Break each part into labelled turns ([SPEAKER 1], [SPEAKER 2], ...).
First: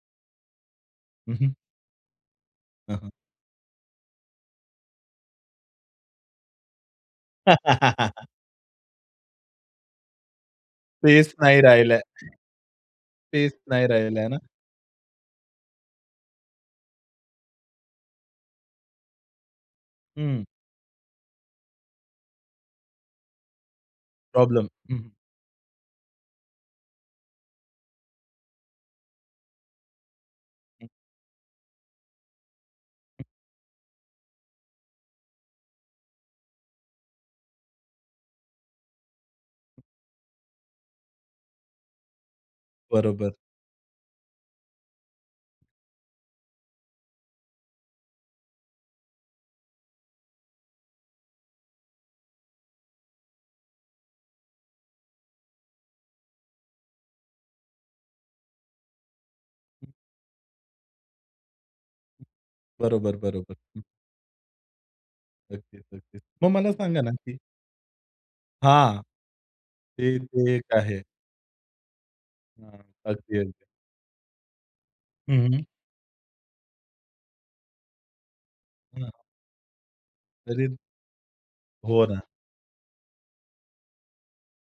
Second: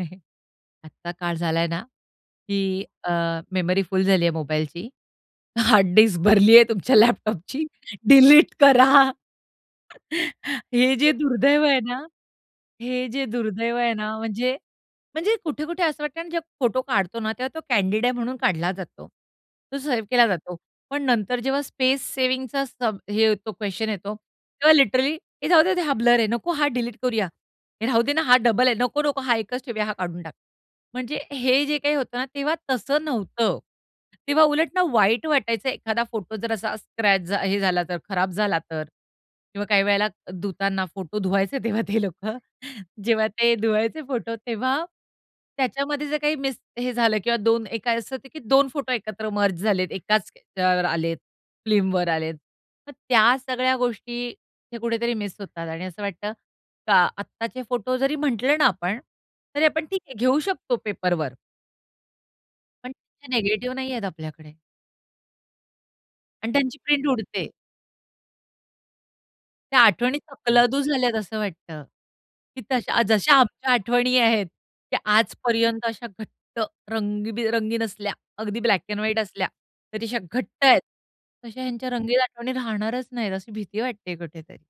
[SPEAKER 1] हं, हं, आता काळ
[SPEAKER 2] हं, हं.
[SPEAKER 1] झालाय ना, की
[SPEAKER 2] हं, हं.
[SPEAKER 1] अ, मेमरी फुल झाली आहे मोबाईलची, हार्ड डिस्क भरलीये तुमच्या लॅपटॉपची, डिलीट करा. हे जे
[SPEAKER 2] टेस्ट नाही
[SPEAKER 1] दुर्दैव आहे
[SPEAKER 2] राहिलंय
[SPEAKER 1] ना हे जे
[SPEAKER 2] टेस्ट
[SPEAKER 1] दुर्दैव
[SPEAKER 2] नाही
[SPEAKER 1] आहे ना
[SPEAKER 2] राहिलाय आहे ना?
[SPEAKER 1] म्हणजे म्हणजे कुठे-कुठे असं वाटतंय आणि जेव्हा फोटो काढतो ना तेव्हा तो कँडिड आहे म्हणून काढला जातो. तो सेव्ह केला
[SPEAKER 2] हं.
[SPEAKER 1] जातो. पण नंतर जेव्हा स्पेस सेव्हिंगचा सब हे ये तो क्वेशन येतो,
[SPEAKER 2] प्रॉब्लेम.
[SPEAKER 1] तेव्हा
[SPEAKER 2] हं, हं.
[SPEAKER 1] लिटरली हे राहूदे हा ब्लर आहे नको हा डिलीट करूया. हे राहू देना, हा डबल आहे नको-नको. हा एकच ठेवूया हा काढून टाक.
[SPEAKER 2] हं.
[SPEAKER 1] म्हणजे हे जे काही होतं ना तेव्हा तसं
[SPEAKER 2] हं.
[SPEAKER 1] नव्हतं. तेव्हा उलट ना वाईट वाटायचं एखादा फोटो जर असा स्क्रॅच झा हे झाला तर खराब झाला तर किंवा काही वेळेला धुताना फोटो धुवायचे तेव्हा ते लोकं. जेव्हा
[SPEAKER 2] बरोबर.
[SPEAKER 1] ते धुवायचे फोटो तेव्हा त्याच्यामध्ये जर काही मिस हे झालं किंवा दोन एक असं होत की दोन फोटो एकत्र मर्ज झालेत एकाच अ, आलेत फिल्मवर आलेत. मग त्या सगळ्या गोष्टी हे कुठेतरी मिस होतात आणि असं वाटतं का आत्ताचे फोटो जरी म्हटलं ना आपण तरी आपण
[SPEAKER 2] हं.
[SPEAKER 1] ठीक आहे घेऊ शकतो पेपरवर.
[SPEAKER 2] हं.
[SPEAKER 1] पण
[SPEAKER 2] बरोबर,
[SPEAKER 1] [unintelligible]
[SPEAKER 2] बरोबर,
[SPEAKER 1] निगेटिव्ह
[SPEAKER 2] हं.
[SPEAKER 1] नाहीयेत आपल्याकडे.
[SPEAKER 2] नक्कीच, नक्कीच मग
[SPEAKER 1] आणि
[SPEAKER 2] मला
[SPEAKER 1] त्यांची
[SPEAKER 2] सांगा
[SPEAKER 1] प्रिंट
[SPEAKER 2] ना की?
[SPEAKER 1] उडते.
[SPEAKER 2] हां,
[SPEAKER 1] त्या
[SPEAKER 2] ते
[SPEAKER 1] आठवणी
[SPEAKER 2] ते एक
[SPEAKER 1] तकलादू
[SPEAKER 2] आहे.
[SPEAKER 1] झाल्यात असं वाटतं, की
[SPEAKER 2] हं,
[SPEAKER 1] तशा जशा
[SPEAKER 2] अगदी, अगदी.
[SPEAKER 1] आमच्या आठवणी आहेत, त्या
[SPEAKER 2] हं, हं.
[SPEAKER 1] आजपर्यंत अशा घट्ट रंगीबिरंगी नसल्या अगदी ब्लॅक एंड
[SPEAKER 2] हं.
[SPEAKER 1] व्हाईट असल्या तरी अशा घट्ट
[SPEAKER 2] तरी
[SPEAKER 1] आहेत. तशा ह्यांच्या
[SPEAKER 2] हो,
[SPEAKER 1] रंगीन
[SPEAKER 2] ना.
[SPEAKER 1] आठवणी राहणारच नाहीत अशी भीती वाटते कुठेतरी.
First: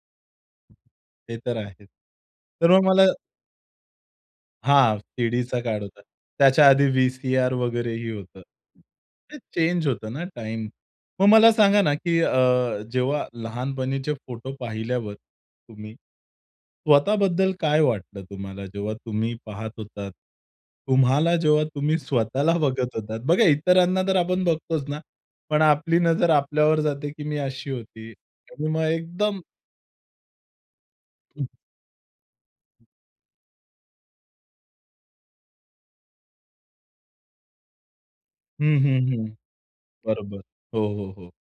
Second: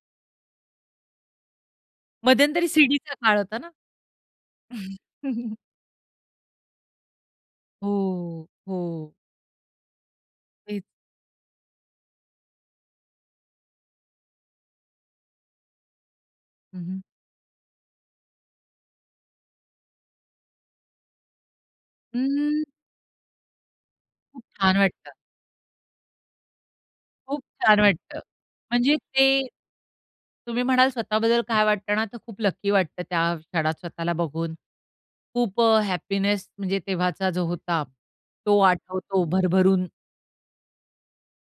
[SPEAKER 2] ते तर आहेच.
[SPEAKER 1] मध्यंतरी
[SPEAKER 2] तर मग मला
[SPEAKER 1] सीडीचा काळ होता ना.
[SPEAKER 2] हां, सीडीचा काळ होता. त्याच्या आधी वी-सी-आर वगैरे ही होतं.
[SPEAKER 1] हो, हो.
[SPEAKER 2] ते चेंज होतं ना टाईम.
[SPEAKER 1] तेच.
[SPEAKER 2] मग मला सांगा ना, की अ, जेव्हा लहानपणीचे फोटो पाहिल्यावर तुम्ही,
[SPEAKER 1] हं, हं.
[SPEAKER 2] स्वतःबद्दल काय वाटलं तुम्हाला जेव्हा तुम्ही पाहत होतात. तुम्हाला जेव्हा तुम्ही स्वतःला
[SPEAKER 1] हं.
[SPEAKER 2] बघत होतात. बघा इतरांना तर
[SPEAKER 1] खूप
[SPEAKER 2] आपण
[SPEAKER 1] छान
[SPEAKER 2] बघतोच ना.
[SPEAKER 1] वाटतं.
[SPEAKER 2] पण आपली नजर आपल्यावर जाते, की मी
[SPEAKER 1] खूप
[SPEAKER 2] अशी
[SPEAKER 1] छान
[SPEAKER 2] होती.
[SPEAKER 1] वाटतं.
[SPEAKER 2] आणि मग
[SPEAKER 1] म्हणजे
[SPEAKER 2] एकदम
[SPEAKER 1] ते, तुम्ही म्हणाल स्वतःबद्दल
[SPEAKER 2] हं.
[SPEAKER 1] काय वाटत ना तर खूप लकी वाटतं त्या क्षणात स्वतःला बघून. खूप अ, हॅपीनेस म्हणजे तेव्हाचा जो होता तो
[SPEAKER 2] हं, हं,
[SPEAKER 1] आठवतो
[SPEAKER 2] हं.
[SPEAKER 1] भरभरून.
[SPEAKER 2] बरोबर. हो, हो, हो.